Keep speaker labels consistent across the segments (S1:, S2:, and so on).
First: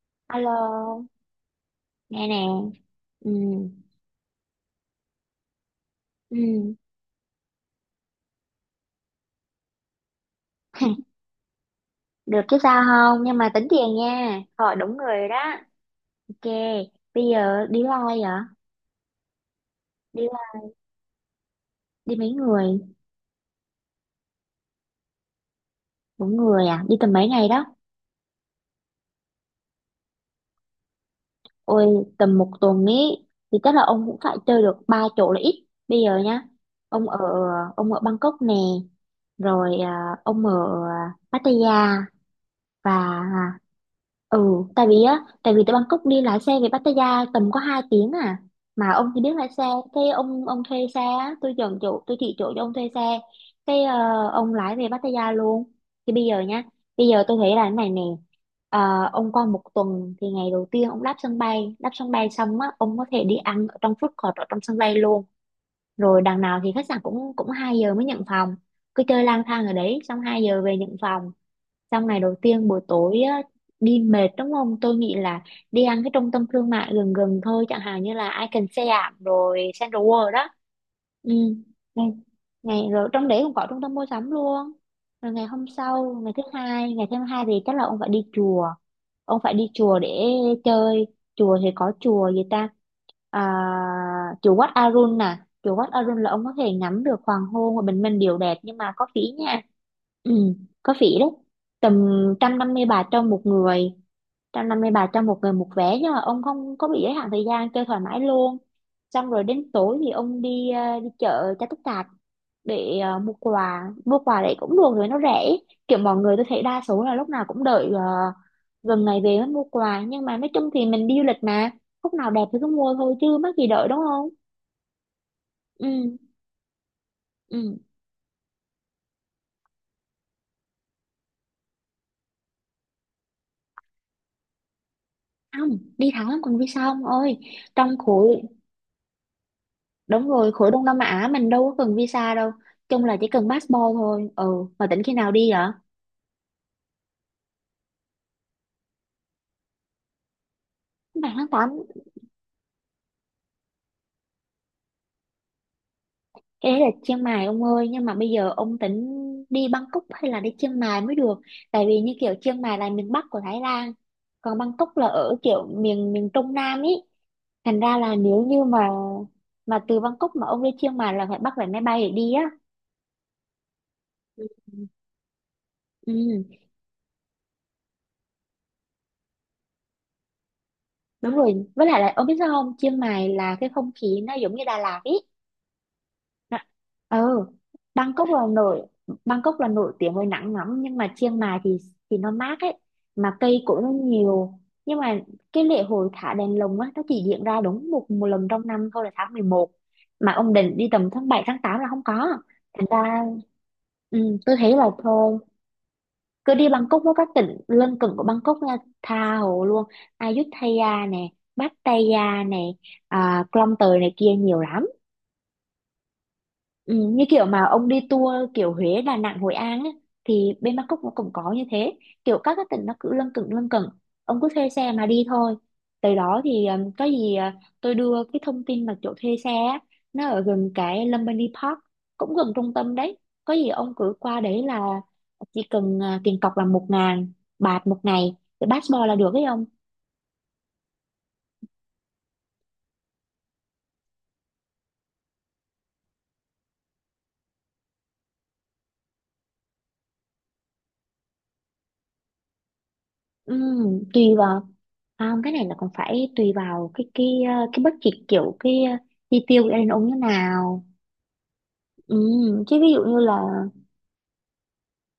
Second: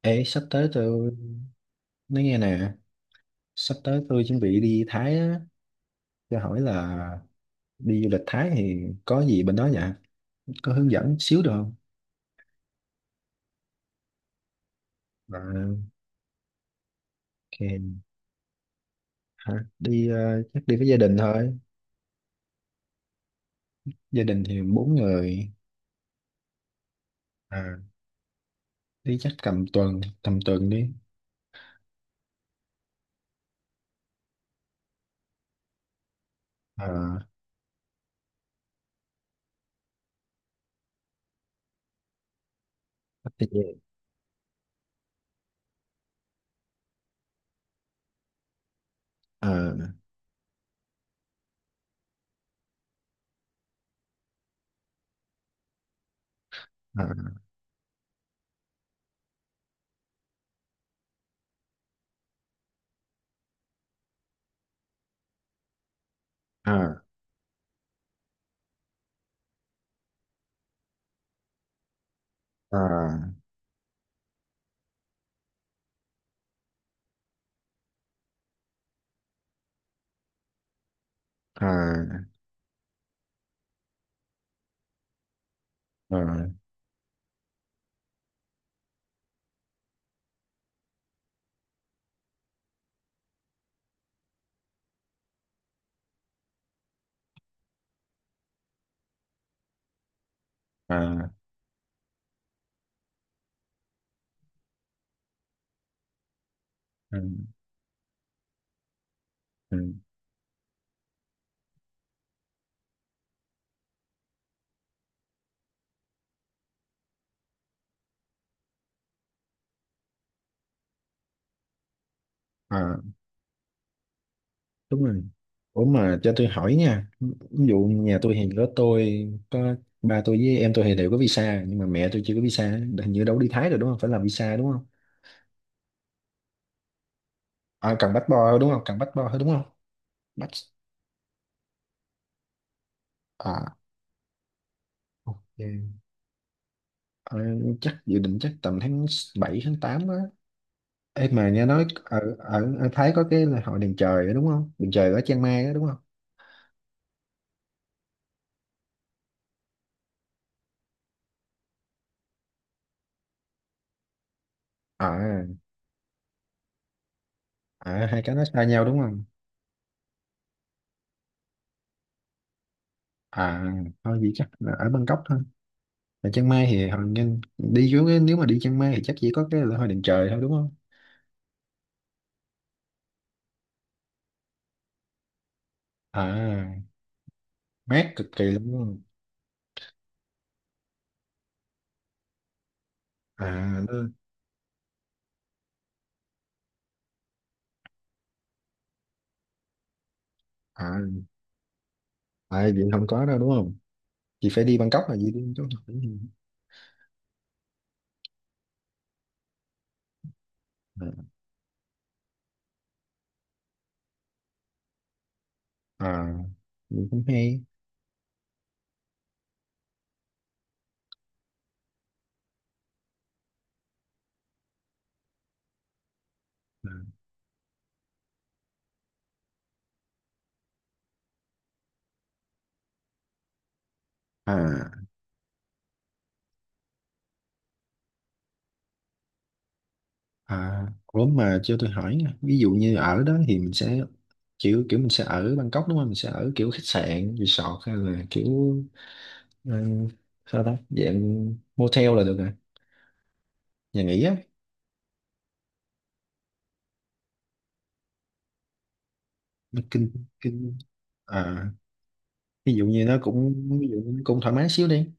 S1: Ê, sắp tới
S2: Alo,
S1: tôi nói
S2: nghe
S1: nghe
S2: nè.
S1: nè,
S2: Ừ,
S1: sắp tới tôi chuẩn bị đi Thái á, cho hỏi
S2: ừ.
S1: là đi du lịch Thái thì có gì bên đó nhỉ? Có hướng dẫn xíu được không?
S2: Được chứ sao không? Nhưng mà tính tiền nha. Hỏi đúng người rồi
S1: À,
S2: đó. Ok, bây giờ đi với ai
S1: ok,
S2: vậy?
S1: hả? Đi
S2: Đi
S1: chắc đi với gia đình thôi,
S2: đi mấy người?
S1: gia đình thì 4 người,
S2: Bốn người à? Đi tầm mấy ngày đó?
S1: à, đi chắc tầm tuần đi.
S2: Ôi, tầm một tuần ý. Thì chắc là ông cũng phải chơi được ba chỗ là ít. Bây giờ nhá, ông ở
S1: À,
S2: ông ở Bangkok nè, rồi ông ở Pattaya và
S1: chắc đi về.
S2: Ừ, tại vì á, tại vì từ Bangkok đi lái xe về Pattaya tầm có 2 tiếng à. Mà ông thì biết lái
S1: À,
S2: xe, cái ông thuê xe á, tôi chọn chỗ, tôi chỉ chỗ cho ông thuê xe. Ông lái về Pattaya luôn. Thì bây giờ nhá, bây giờ
S1: à,
S2: tôi thấy là thế này nè. Ông qua một tuần thì ngày đầu tiên ông đáp sân bay xong á, ông có thể đi ăn ở trong food court ở trong sân bay luôn. Rồi đằng nào thì khách sạn
S1: à,
S2: cũng cũng 2 giờ mới nhận phòng. Cứ chơi lang thang ở đấy xong 2 giờ về nhận phòng. Xong ngày đầu tiên buổi
S1: à,
S2: tối á, đi mệt đúng không? Tôi nghĩ là đi ăn cái trung tâm thương mại gần gần thôi, chẳng hạn như là Icon Siam rồi Central World đó, ừ, ngày
S1: à,
S2: ngày rồi trong đấy cũng có trung tâm mua sắm luôn. Rồi ngày hôm sau ngày thứ
S1: à,
S2: hai, ngày thứ hai thì chắc là ông phải đi chùa, ông phải đi chùa để chơi. Chùa thì có chùa gì ta? À, chùa Wat Arun nè, chùa Wat Arun là ông có thể ngắm được hoàng hôn và bình minh đều đẹp nhưng mà có phí nha. Ừ, có phí đấy.
S1: à,
S2: Tầm 150 baht cho một người, 150 bài cho một người một vé, nhưng mà ông không có bị giới
S1: à,
S2: hạn thời gian, chơi thoải mái luôn. Xong rồi đến
S1: à,
S2: tối thì ông đi đi chợ cho tất cả, để mua quà. Mua quà đấy cũng được, rồi nó rẻ. Kiểu mọi người tôi thấy đa số là lúc nào cũng đợi gần ngày về mới mua quà, nhưng mà nói chung thì mình đi du lịch mà, lúc nào đẹp thì cứ mua
S1: à,
S2: thôi chứ mắc gì đợi, đúng không?
S1: đúng rồi. Ủa
S2: Ừ,
S1: mà cho tôi hỏi nha, ví
S2: ừ,
S1: dụ nhà tôi thì có, tôi có ba tôi với em tôi thì đều có visa nhưng mà mẹ tôi chưa có visa, hình như đâu đi Thái rồi đúng không, phải làm visa đúng không?
S2: không đi thẳng lắm cần visa ông ơi,
S1: À,
S2: trong
S1: cần
S2: khối.
S1: passport đúng không, cần passport thôi đúng không?
S2: Đúng
S1: Bắt.
S2: rồi, khối Đông Nam Á mình đâu có cần visa đâu, chung là chỉ cần passport
S1: À,
S2: thôi. Ừ, mà tỉnh khi nào đi
S1: ok.
S2: vậy?
S1: Ờ, chắc dự định chắc tầm tháng 7 tháng 8 á. Ê
S2: Bạn tháng
S1: mà nghe
S2: tám
S1: nói ở Thái có cái là hội đèn trời đó, đúng không, đèn trời ở Chiang Mai đó, đúng không?
S2: Cái đấy là Chiang Mai ông ơi, nhưng mà bây giờ ông tính đi Bangkok hay là đi Chiang Mai mới được. Tại vì như kiểu Chiang Mai là miền Bắc của Thái Lan, còn Bangkok là ở
S1: À,
S2: kiểu miền miền Trung Nam ý. Thành ra
S1: à,
S2: là
S1: hai cái
S2: nếu
S1: nó
S2: như
S1: xa nhau
S2: mà
S1: đúng không?
S2: mà từ Bangkok mà ông đi Chiang Mai là phải bắt vé máy bay để đi á.
S1: À, thôi vậy
S2: Ừ.
S1: chắc là ở Bangkok thôi. Mà Chiang
S2: Ừ,
S1: Mai thì hồi nhìn đi xuống cái- nếu mà đi Chiang Mai thì chắc chỉ có cái lễ hội đền trời thôi đúng không?
S2: đúng rồi, với lại là ông biết sao không, Chiang Mai là cái không khí nó giống như Đà Lạt ý. Đã-
S1: À,
S2: Ừ,
S1: mát cực
S2: Bangkok là
S1: kỳ lắm đúng
S2: nổi
S1: không?
S2: Bangkok là nổi tiếng với nắng nóng, nhưng mà Chiang Mai thì nó mát ấy, mà
S1: À,
S2: cây cũng nó
S1: nó,
S2: nhiều. Nhưng mà cái lễ hội thả đèn lồng á, nó chỉ diễn ra đúng một một lần trong năm thôi, là tháng 11, mà ông định
S1: à,
S2: đi tầm tháng 7 tháng 8 là không có.
S1: à vậy
S2: Thành
S1: không
S2: ra
S1: có đâu đúng không?
S2: ừ,
S1: Chị
S2: tôi
S1: phải
S2: thấy
S1: đi
S2: là
S1: Bangkok là gì
S2: thôi
S1: đi chỗ nào?
S2: cứ đi Bangkok với các tỉnh lân cận của Bangkok nha, tha hồ luôn. Ayutthaya
S1: À,
S2: nè, Pattaya nè, à, Klong Toei này kia, nhiều lắm.
S1: à,
S2: Ừ,
S1: vậy
S2: như
S1: cũng
S2: kiểu
S1: hay.
S2: mà ông đi tour kiểu Huế, Đà Nẵng, Hội An ấy, thì bên Bangkok nó cũng có như thế. Kiểu các cái tỉnh nó cứ lân cận lân cận, ông cứ thuê xe mà đi thôi. Tới đó thì có gì tôi đưa cái thông tin là chỗ thuê xe á, nó ở gần cái Lumbini Park, cũng gần trung tâm đấy. Có gì ông cứ qua đấy là
S1: À,
S2: chỉ cần tiền cọc là 1.000 bạt 1 ngày cái passport là được ấy ông.
S1: à, ủa mà cho tôi hỏi nha. Ví dụ như ở đó thì mình sẽ kiểu kiểu mình sẽ ở Bangkok đúng không? Mình sẽ ở kiểu khách sạn, resort hay là kiểu ừ, sao ta? Dạng motel là được rồi, nhà
S2: Tùy
S1: nghỉ á.
S2: vào cái này là còn phải tùy vào cái budget kiểu chi tiêu của gia
S1: Nó
S2: đình ông
S1: kinh
S2: như
S1: kinh.
S2: nào.
S1: À, ví
S2: Chứ
S1: dụ
S2: ví dụ
S1: như nó
S2: như
S1: cũng
S2: là
S1: ví dụ nó cũng thoải mái xíu đi,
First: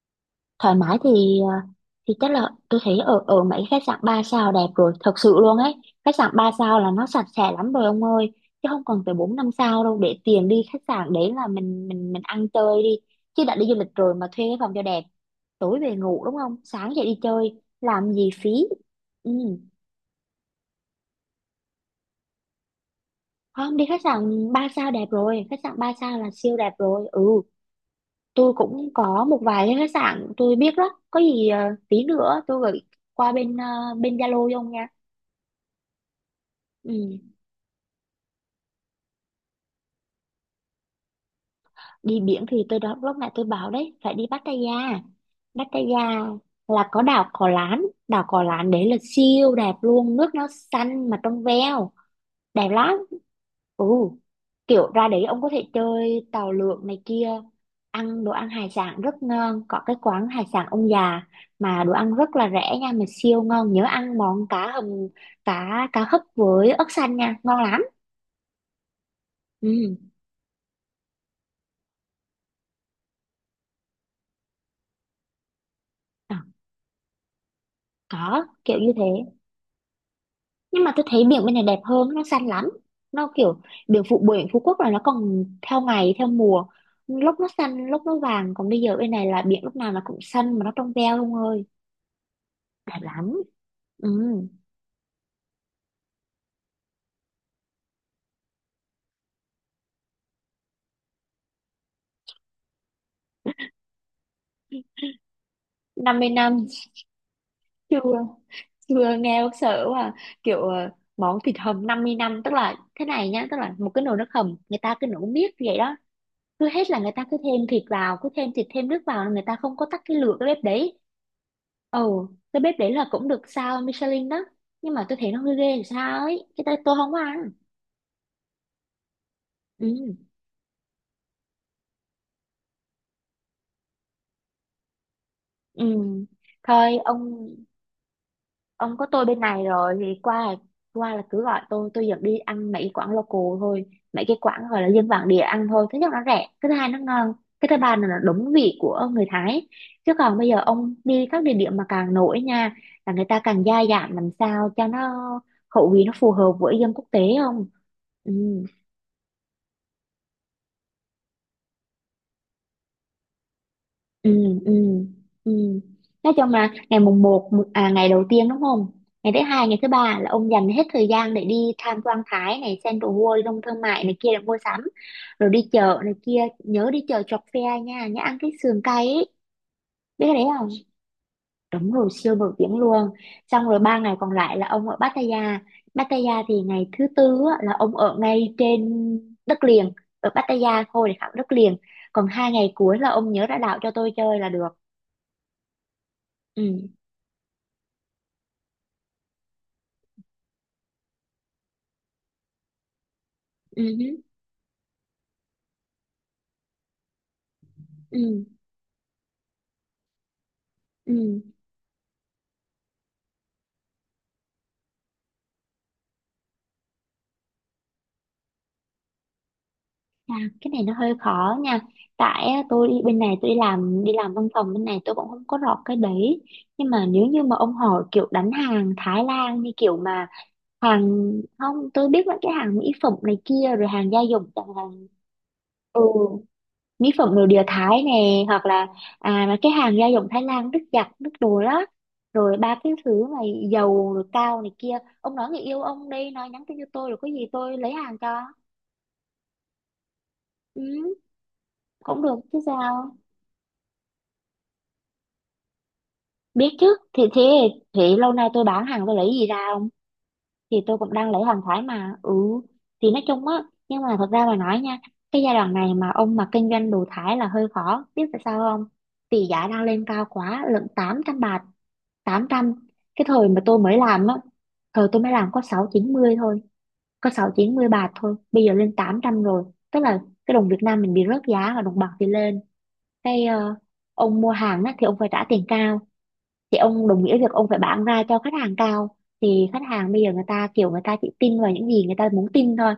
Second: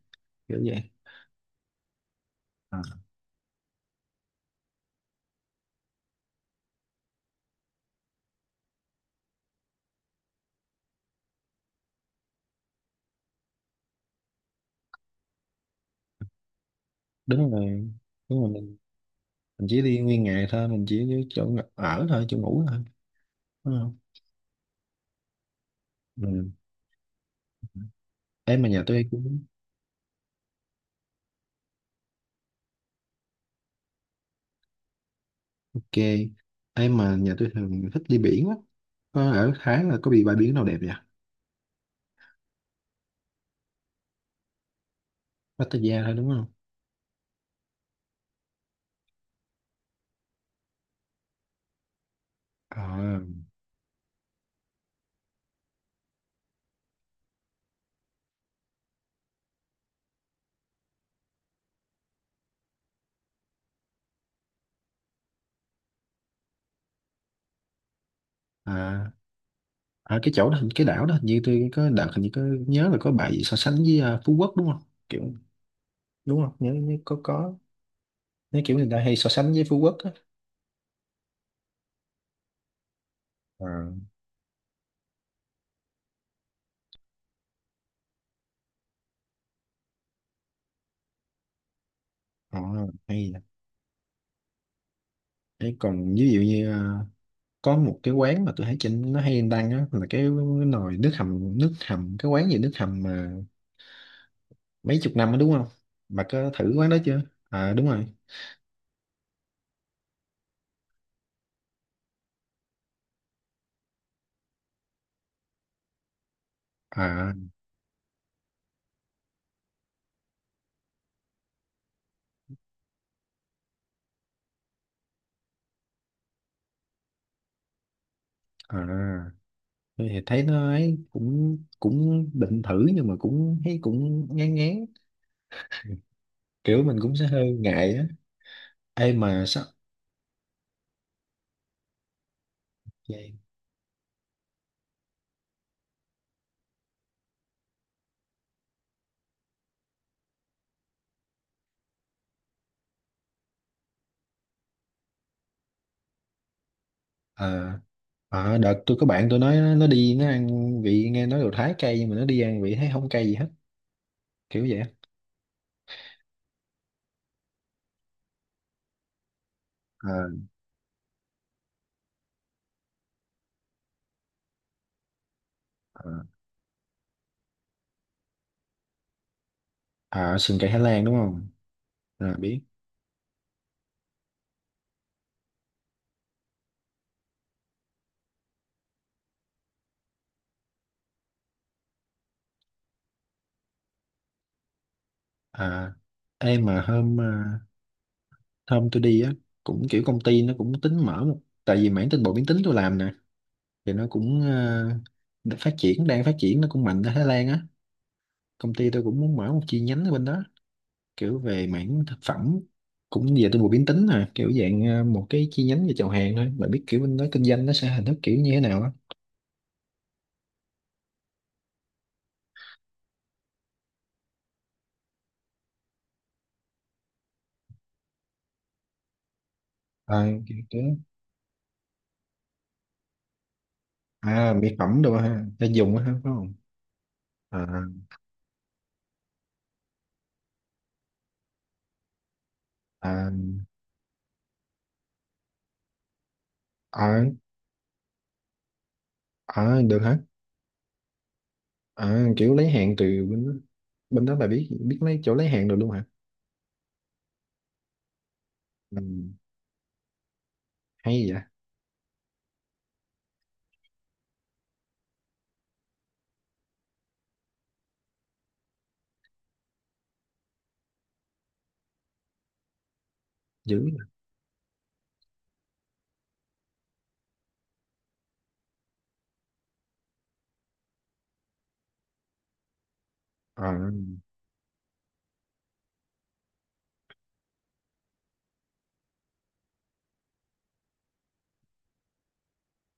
S1: kiểu
S2: thoải
S1: vậy.
S2: mái thì thì chắc là tôi
S1: À,
S2: thấy ở ở mấy khách sạn 3 sao đẹp rồi, thật sự luôn ấy. Khách sạn 3 sao là nó sạch sẽ lắm rồi ông ơi, chứ không cần phải 4 5 sao đâu. Để tiền đi khách sạn đấy là mình mình ăn chơi đi, chứ đã đi du lịch rồi mà thuê cái phòng cho đẹp, tối về ngủ đúng không, sáng dậy đi
S1: đúng
S2: chơi
S1: rồi,
S2: làm gì
S1: đúng rồi,
S2: phí.
S1: mình
S2: Ừ.
S1: mình chỉ đi nguyên ngày thôi, mình chỉ đi chỗ ở thôi, chỗ ngủ thôi
S2: Không,
S1: đúng
S2: đi
S1: không?
S2: khách sạn 3 sao đẹp rồi, khách sạn 3 sao là
S1: Ừ.
S2: siêu đẹp rồi. Ừ, tôi
S1: em mà nhà
S2: cũng
S1: tôi
S2: có
S1: cũng
S2: một vài cái khách sạn tôi biết đó. Có gì tí nữa tôi gửi qua bên bên Zalo cho ông nha.
S1: ok, em mà
S2: Ừ.
S1: nhà tôi thường thích đi biển á, có ở Thái là có bị bãi biển nào đẹp vậy?
S2: Đi biển thì tôi đó, lúc nãy tôi bảo đấy, phải đi Pattaya.
S1: Pattaya thôi
S2: Pattaya
S1: đúng không?
S2: là có đảo Cò Lán đấy là siêu đẹp luôn, nước nó xanh mà trong veo. Đẹp lắm.
S1: À,
S2: Ừ, kiểu ra đấy ông có thể chơi tàu lượn này kia, ăn đồ ăn hải sản rất ngon, có cái quán hải sản ông già mà đồ ăn rất là rẻ nha, mà siêu ngon. Nhớ ăn món cá hầm, cá cá hấp với ớt xanh nha, ngon lắm.
S1: à,
S2: Ừ.
S1: à cái chỗ đó cái đảo đó hình như tôi có đợt hình như có nhớ là có bài gì so sánh với à, Phú Quốc đúng không? Kiểu,
S2: Ờ,
S1: đúng không nhớ, nhớ có,
S2: có
S1: nó kiểu
S2: kiểu
S1: người
S2: như
S1: ta
S2: thế,
S1: hay so sánh với Phú Quốc á.
S2: nhưng mà tôi thấy biển bên này đẹp hơn, nó xanh lắm. Nó kiểu
S1: Ờ,
S2: biển Phú Quốc là nó còn theo ngày theo mùa, lúc nó xanh lúc nó vàng, còn bây giờ bên này là biển lúc nào nó cũng xanh mà nó trong veo luôn ơi.
S1: ờ,
S2: Đẹp
S1: hay vậy.
S2: lắm. Ừ.
S1: Thế còn ví dụ như à, có một cái quán mà tôi thấy trên nó hay đăng á là cái nồi nước hầm, nước hầm cái quán gì nước hầm mà mấy chục năm á đúng không?
S2: năm
S1: Bà
S2: mươi
S1: có
S2: năm
S1: thử quán đó chưa? À đúng
S2: Chưa,
S1: rồi.
S2: chưa, nghe bác sợ quá à. Kiểu món thịt hầm 50 năm tức là thế này nhá, tức là một cái nồi nước hầm người ta cứ nấu miết vậy đó, cứ hết là người ta
S1: À,
S2: cứ thêm thịt vào, cứ thêm thịt thêm nước vào, người ta không có tắt cái lửa cái bếp đấy. Ồ, cái bếp đấy là cũng được sao Michelin đó, nhưng mà tôi thấy nó hơi ghê làm sao ấy, cái tay tôi không có ăn.
S1: à, tôi thì
S2: Ừ.
S1: thấy nó ấy cũng cũng định thử nhưng mà cũng thấy cũng ngán ngán,
S2: Ừ,
S1: kiểu
S2: thôi
S1: mình cũng sẽ
S2: ông
S1: hơi ngại á.
S2: ông có
S1: Ê
S2: tôi bên
S1: mà
S2: này
S1: sao
S2: rồi thì qua là cứ gọi tôi dẫn đi ăn mấy quán
S1: vậy?
S2: local thôi. Mấy cái quán gọi là dân bản địa ăn thôi, thứ nhất nó rẻ, cái thứ hai nó ngon, cái thứ ba là nó đúng vị của người Thái. Chứ còn bây giờ ông đi các địa điểm mà càng nổi nha, là người ta càng gia giảm làm sao cho nó khẩu vị nó phù hợp với dân quốc tế, không.
S1: Ờ.
S2: Ừ.
S1: À, đợt tôi có bạn tôi nói nó đi nó ăn, vị nghe nói đồ Thái cay nhưng mà nó đi ăn vị thấy không cay gì hết,
S2: Ừ,
S1: kiểu
S2: ừ,
S1: vậy á.
S2: ừ, nói chung là ngày mùng một ngày đầu tiên đúng không, ngày thứ hai ngày thứ ba là
S1: Ờ,
S2: ông dành hết thời gian để đi tham quan Thái này, Central World, Đông Thương mại này kia để mua sắm. Rồi đi chợ
S1: ờ.
S2: này kia, nhớ đi chợ chọc phe nha, nhớ ăn cái sườn cay ấy, biết cái
S1: À,
S2: đấy
S1: sườn
S2: không?
S1: cay Thái Lan đúng không?
S2: Đúng rồi,
S1: À
S2: siêu nổi
S1: biết.
S2: tiếng luôn. Xong rồi 3 ngày còn lại là ông ở Pattaya. Pattaya thì ngày thứ tư á, là ông ở ngay trên đất liền, ở Pattaya thôi để khảo đất liền. Còn 2 ngày cuối là ông nhớ ra đảo cho tôi chơi là được.
S1: À, em mà
S2: Ừ.
S1: hôm tôi đi á cũng kiểu công ty nó cũng tính mở một, tại vì mảng tinh bột biến tính tôi làm nè,
S2: Ừ,
S1: thì nó cũng à, phát triển, đang phát triển nó cũng mạnh ở Thái Lan á,
S2: ừ,
S1: công ty tôi cũng muốn mở một chi nhánh ở bên đó, kiểu
S2: ừ.
S1: về mảng thực phẩm, cũng về tôi vừa biến tính à, kiểu dạng một cái chi nhánh về chào hàng thôi, bạn biết kiểu bên đó kinh doanh nó sẽ hình thức kiểu như thế nào á.
S2: À, cái này nó hơi khó nha. Tại á, tôi đi bên này tôi đi làm, đi làm văn phòng bên này tôi cũng không có rõ cái đấy. Nhưng mà nếu như mà ông hỏi kiểu đánh hàng Thái Lan như kiểu
S1: À,
S2: mà
S1: kiểu thế.
S2: hàng, không, tôi biết là cái hàng mỹ phẩm này kia rồi hàng gia dụng
S1: À,
S2: chẳng
S1: mỹ phẩm
S2: hạn.
S1: đồ ha, để dùng
S2: ừ,
S1: á ha, phải không?
S2: Mỹ phẩm nội
S1: À,
S2: địa Thái nè, hoặc là à mà cái hàng gia dụng Thái Lan, nước giặt nước đồ đó, rồi ba cái thứ
S1: à,
S2: mà dầu rồi cao này kia. Ông nói người yêu ông đi, nói nhắn tin cho tôi rồi
S1: à,
S2: có gì tôi lấy hàng cho.
S1: à được hả?
S2: Ừ, cũng
S1: À,
S2: được
S1: kiểu
S2: chứ
S1: lấy hàng từ
S2: sao.
S1: bên đó. Bên đó bà biết biết lấy chỗ lấy hàng được luôn hả?
S2: Biết chứ, thì thế, thì lâu nay tôi bán
S1: Ừ,
S2: hàng tôi lấy gì ra không, thì tôi cũng đang
S1: hay
S2: lấy
S1: vậy.
S2: hàng Thái mà. Ừ, thì nói chung á, nhưng mà thật ra mà nói nha, cái giai đoạn này mà ông mà kinh doanh đồ Thái là hơi khó, biết tại sao không? Vì giá đang lên cao quá lận, 800 bạc, tám trăm. Cái thời mà tôi
S1: Dữ
S2: mới
S1: vậy.
S2: làm á, thời tôi mới làm có sáu chín mươi thôi, có sáu chín mươi bạc thôi, bây giờ lên 800 rồi. Tức là cái đồng Việt Nam mình bị rớt giá và đồng bạc thì lên. cái
S1: À,
S2: ờ, ông mua hàng á, thì ông phải trả tiền cao, thì ông đồng nghĩa việc ông phải bán ra cho khách hàng cao, thì khách hàng bây giờ người ta kiểu người ta chỉ tin vào những gì người ta muốn tin thôi.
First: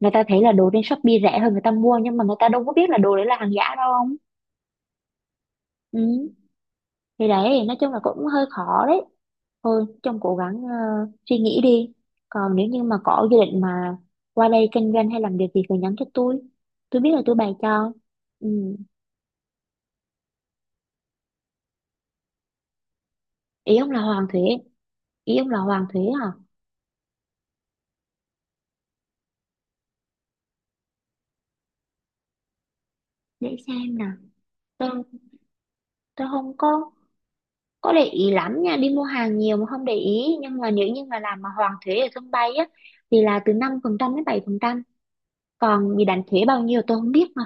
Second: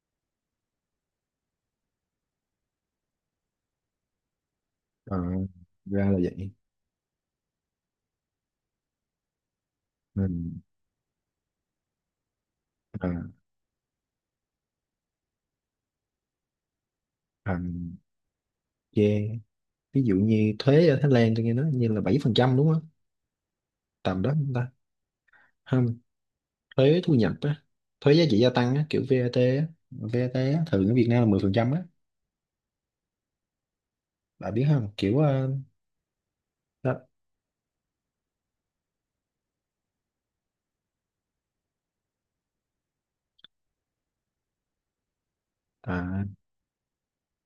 S2: Người ta thấy là đồ trên Shopee rẻ hơn người ta mua, nhưng mà người ta đâu có biết là đồ đấy là hàng giả đâu ông.
S1: à, ra là
S2: Ừ.
S1: vậy.
S2: Thì đấy, nói chung là cũng hơi khó đấy, thôi trông
S1: Ừ,
S2: cố gắng suy nghĩ đi. Còn nếu như mà
S1: à,
S2: có dự định mà qua đây kinh doanh hay làm việc gì thì nhắn cho tôi biết là tôi bày
S1: à,
S2: cho. Ừ.
S1: yeah. Ví dụ như thuế ở Thái Lan tôi nghe nói như là 7% đúng không?
S2: Ý ông là
S1: Tầm
S2: hoàng
S1: đó
S2: thuế?
S1: chúng ta.
S2: Ý ông là hoàng
S1: Không,
S2: thuế hả?
S1: thuế thu nhập á, thuế giá trị gia tăng á, kiểu VAT á, VAT á, thường ở Việt Nam là 10% á,
S2: Để xem nào.
S1: bạn biết không?
S2: tôi
S1: Kiểu
S2: tôi không có,
S1: đó,
S2: có để ý lắm nha, đi mua hàng nhiều mà không để ý, nhưng mà nếu như mà làm mà hoàn thuế ở sân bay á, thì là từ 5% đến 7%, còn bị đánh
S1: à,
S2: thuế bao nhiêu tôi không biết mà.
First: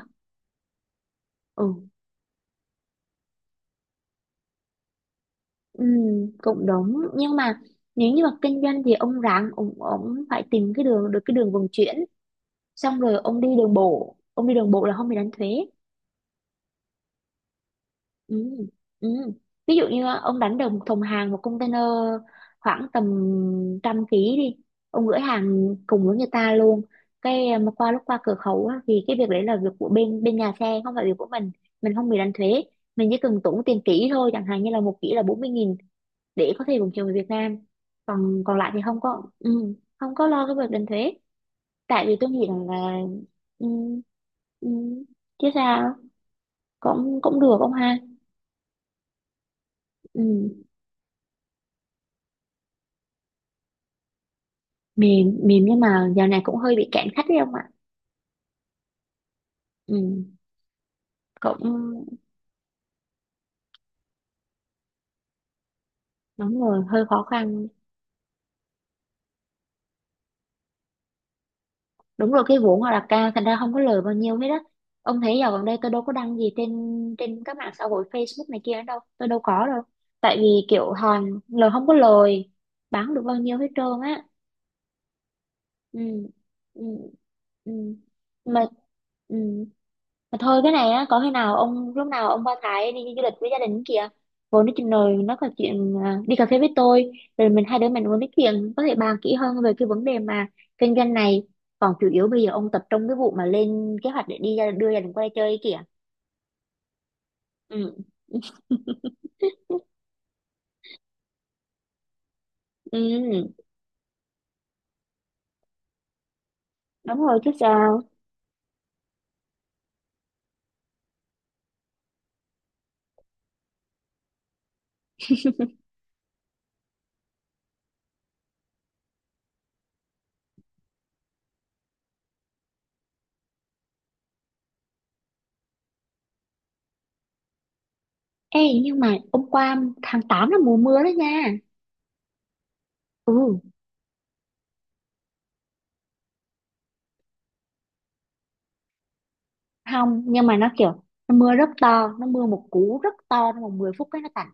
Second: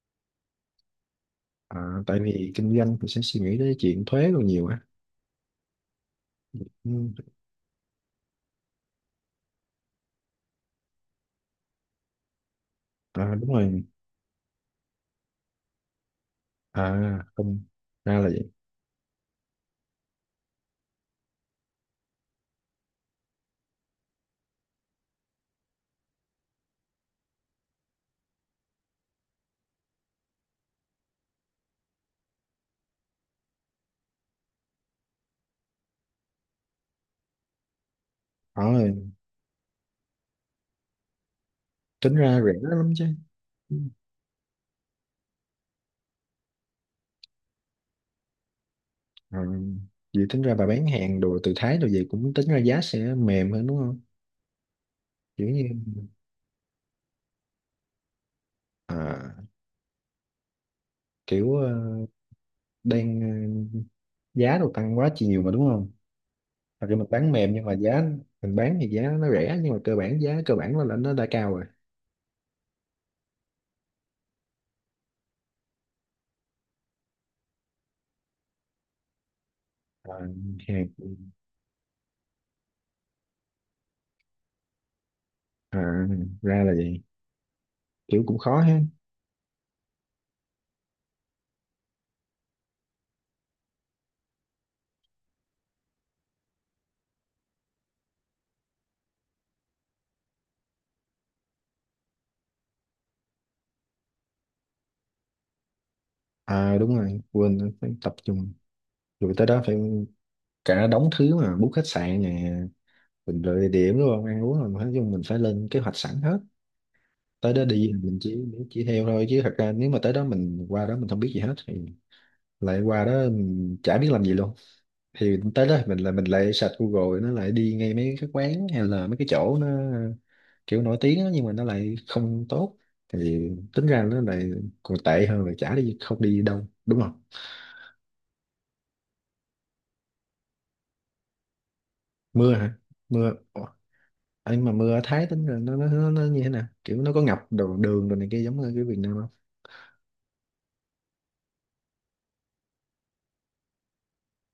S2: Ừ,
S1: à, tại vì kinh doanh thì sẽ suy nghĩ tới chuyện thuế còn nhiều á.
S2: ừ, cũng đúng.
S1: Ừ,
S2: Nhưng mà nếu như mà kinh doanh thì ông ráng ông phải tìm cái đường, được cái đường vận chuyển, xong rồi
S1: à,
S2: ông đi
S1: đúng
S2: đường
S1: rồi.
S2: bộ, ông đi đường bộ là không bị đánh thuế.
S1: À không, ra là vậy.
S2: Ừ, ừ. Ví dụ như ông đánh đồng thùng hàng một container, khoảng tầm trăm ký đi, ông gửi hàng cùng với người ta luôn. Mà qua lúc qua cửa khẩu á, thì cái việc đấy là việc của bên bên nhà xe, không phải việc của mình không bị đánh thuế. Mình chỉ cần tốn tiền kỹ thôi, chẳng hạn như là một kỹ là 40.000, để có thể vận chuyển về Việt Nam. Còn còn
S1: Ờ,
S2: lại thì không có, không có lo cái việc đánh thuế. Tại
S1: tính
S2: vì tôi
S1: ra
S2: nghĩ
S1: rẻ
S2: rằng
S1: lắm
S2: là
S1: chứ.
S2: ừ,
S1: Ừ.
S2: ừ, chứ sao. Cũng cũng được ông ha.
S1: À, vậy tính ra bà
S2: Ừ.
S1: bán hàng đồ từ Thái đồ gì cũng tính ra giá sẽ mềm hơn đúng không?
S2: Mềm,
S1: Kiểu
S2: mềm,
S1: như
S2: nhưng mà giờ này cũng hơi bị cạn khách đấy ông ạ.
S1: à,
S2: Ừ,
S1: kiểu
S2: cũng
S1: đang ờ, giá đồ tăng quá nhiều mà đúng không?
S2: đúng rồi,
S1: Thật ra
S2: hơi
S1: mình
S2: khó
S1: bán mềm nhưng
S2: khăn.
S1: mà giá, mình bán thì giá nó rẻ nhưng mà cơ bản giá cơ bản nó là nó đã cao rồi.
S2: Đúng rồi, cái vốn họ đặt ra thành ra không có lời bao nhiêu hết á. Ông thấy giờ gần đây tôi đâu có đăng gì trên, trên các mạng xã hội Facebook này kia đâu, tôi đâu có đâu.
S1: À,
S2: Tại vì
S1: hàng-.
S2: kiểu hàng lời không có lời, bán không được bao nhiêu hết trơn á.
S1: À,
S2: Ừ,
S1: ra là
S2: ừ,
S1: vậy,
S2: ừ,
S1: kiểu cũng
S2: mà
S1: khó ha.
S2: ừ. Mà thôi, cái này á, có khi nào ông lúc nào ông qua Thái đi du lịch với gia đình kìa, vốn nói chuyện rồi nó có chuyện à, đi cà phê với tôi, rồi mình hai đứa mình muốn nói chuyện có thể bàn kỹ hơn về cái vấn đề mà kinh doanh này. Còn chủ yếu bây giờ ông tập trung cái vụ mà lên kế hoạch để đi ra, đưa gia đình qua đây chơi ấy kìa.
S1: À đúng rồi quên, phải
S2: Ừ.
S1: tập trung. Rồi tới đó phải cả đống thứ mà book khách sạn nè, mình lựa
S2: Ừ,
S1: địa điểm đúng không, ăn uống rồi, nói chung mình phải lên kế hoạch sẵn hết.
S2: đúng rồi chứ
S1: Tới đó đi
S2: sao.
S1: mình chỉ theo thôi chứ thật ra nếu mà tới đó mình qua đó mình không biết gì hết thì, lại qua đó mình chả biết làm gì luôn, thì tới đó mình là mình lại search Google nó lại đi ngay mấy cái quán hay là mấy cái chỗ nó kiểu nổi tiếng á, nhưng mà nó lại không tốt, thì tính ra nó lại còn tệ hơn là chả đi không đi đâu đúng không?
S2: Ê nhưng mà hôm qua, tháng 8 là mùa mưa đó nha.
S1: Mưa hả? Mưa.
S2: Ừ,
S1: Ủa, ấy mà mưa ở Thái tính là nó như thế nào, kiểu nó có ngập đồ đường đồ này kia giống như cái Việt Nam không?
S2: không, nhưng mà nó kiểu, nó mưa rất to, nó mưa một cú rất to trong vòng 10 phút cái nó tạt.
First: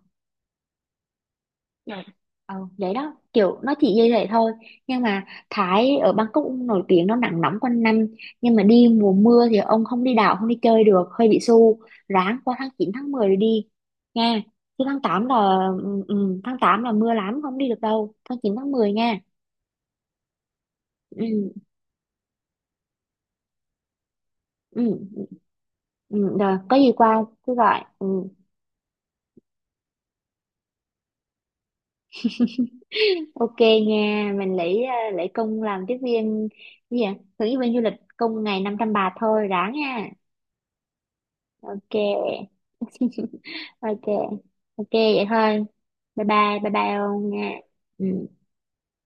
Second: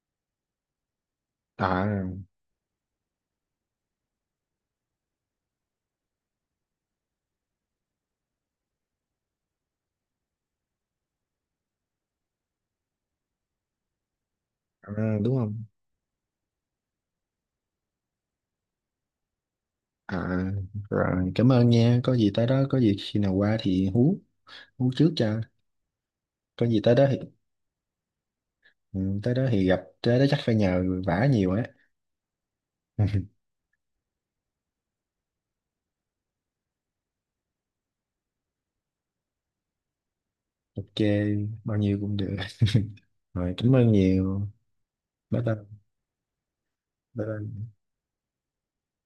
S1: À,
S2: Dạ. Ờ, vậy đó, kiểu nó chỉ như vậy thôi, nhưng mà Thái ở Bangkok cũng nổi tiếng nó nắng nóng quanh năm, nhưng mà đi mùa mưa thì ông không đi đảo không đi chơi được, hơi bị xu, ráng qua tháng 9 tháng 10 rồi đi nha, chứ
S1: à
S2: tháng 8 là
S1: đúng không?
S2: ừ, ừ, tháng 8 là mưa lắm, không đi được đâu, tháng chín tháng mười nha.
S1: À
S2: Ừ,
S1: rồi cảm ơn nha, có gì tới đó, có gì khi nào qua thì hú, hú
S2: ừ,
S1: trước cho.
S2: ừ, rồi
S1: Có
S2: có
S1: gì
S2: gì
S1: tới đó thì
S2: qua cứ gọi. Ừ.
S1: ừ, tới đó thì gặp, tới đó chắc phải nhờ vả nhiều á.
S2: Ok nha, mình lấy lấy công làm tiếp viên gì, à, hướng dẫn viên du lịch công ngày 500 bạt thôi, ráng nha.
S1: Ok, bao
S2: Ok.
S1: nhiêu cũng được, rồi cảm ơn
S2: Ok.
S1: nhiều.
S2: Ok vậy
S1: Bye bye.
S2: thôi. Bye bye. Bye bye
S1: Bye
S2: ông nha.
S1: bye.
S2: Ừ.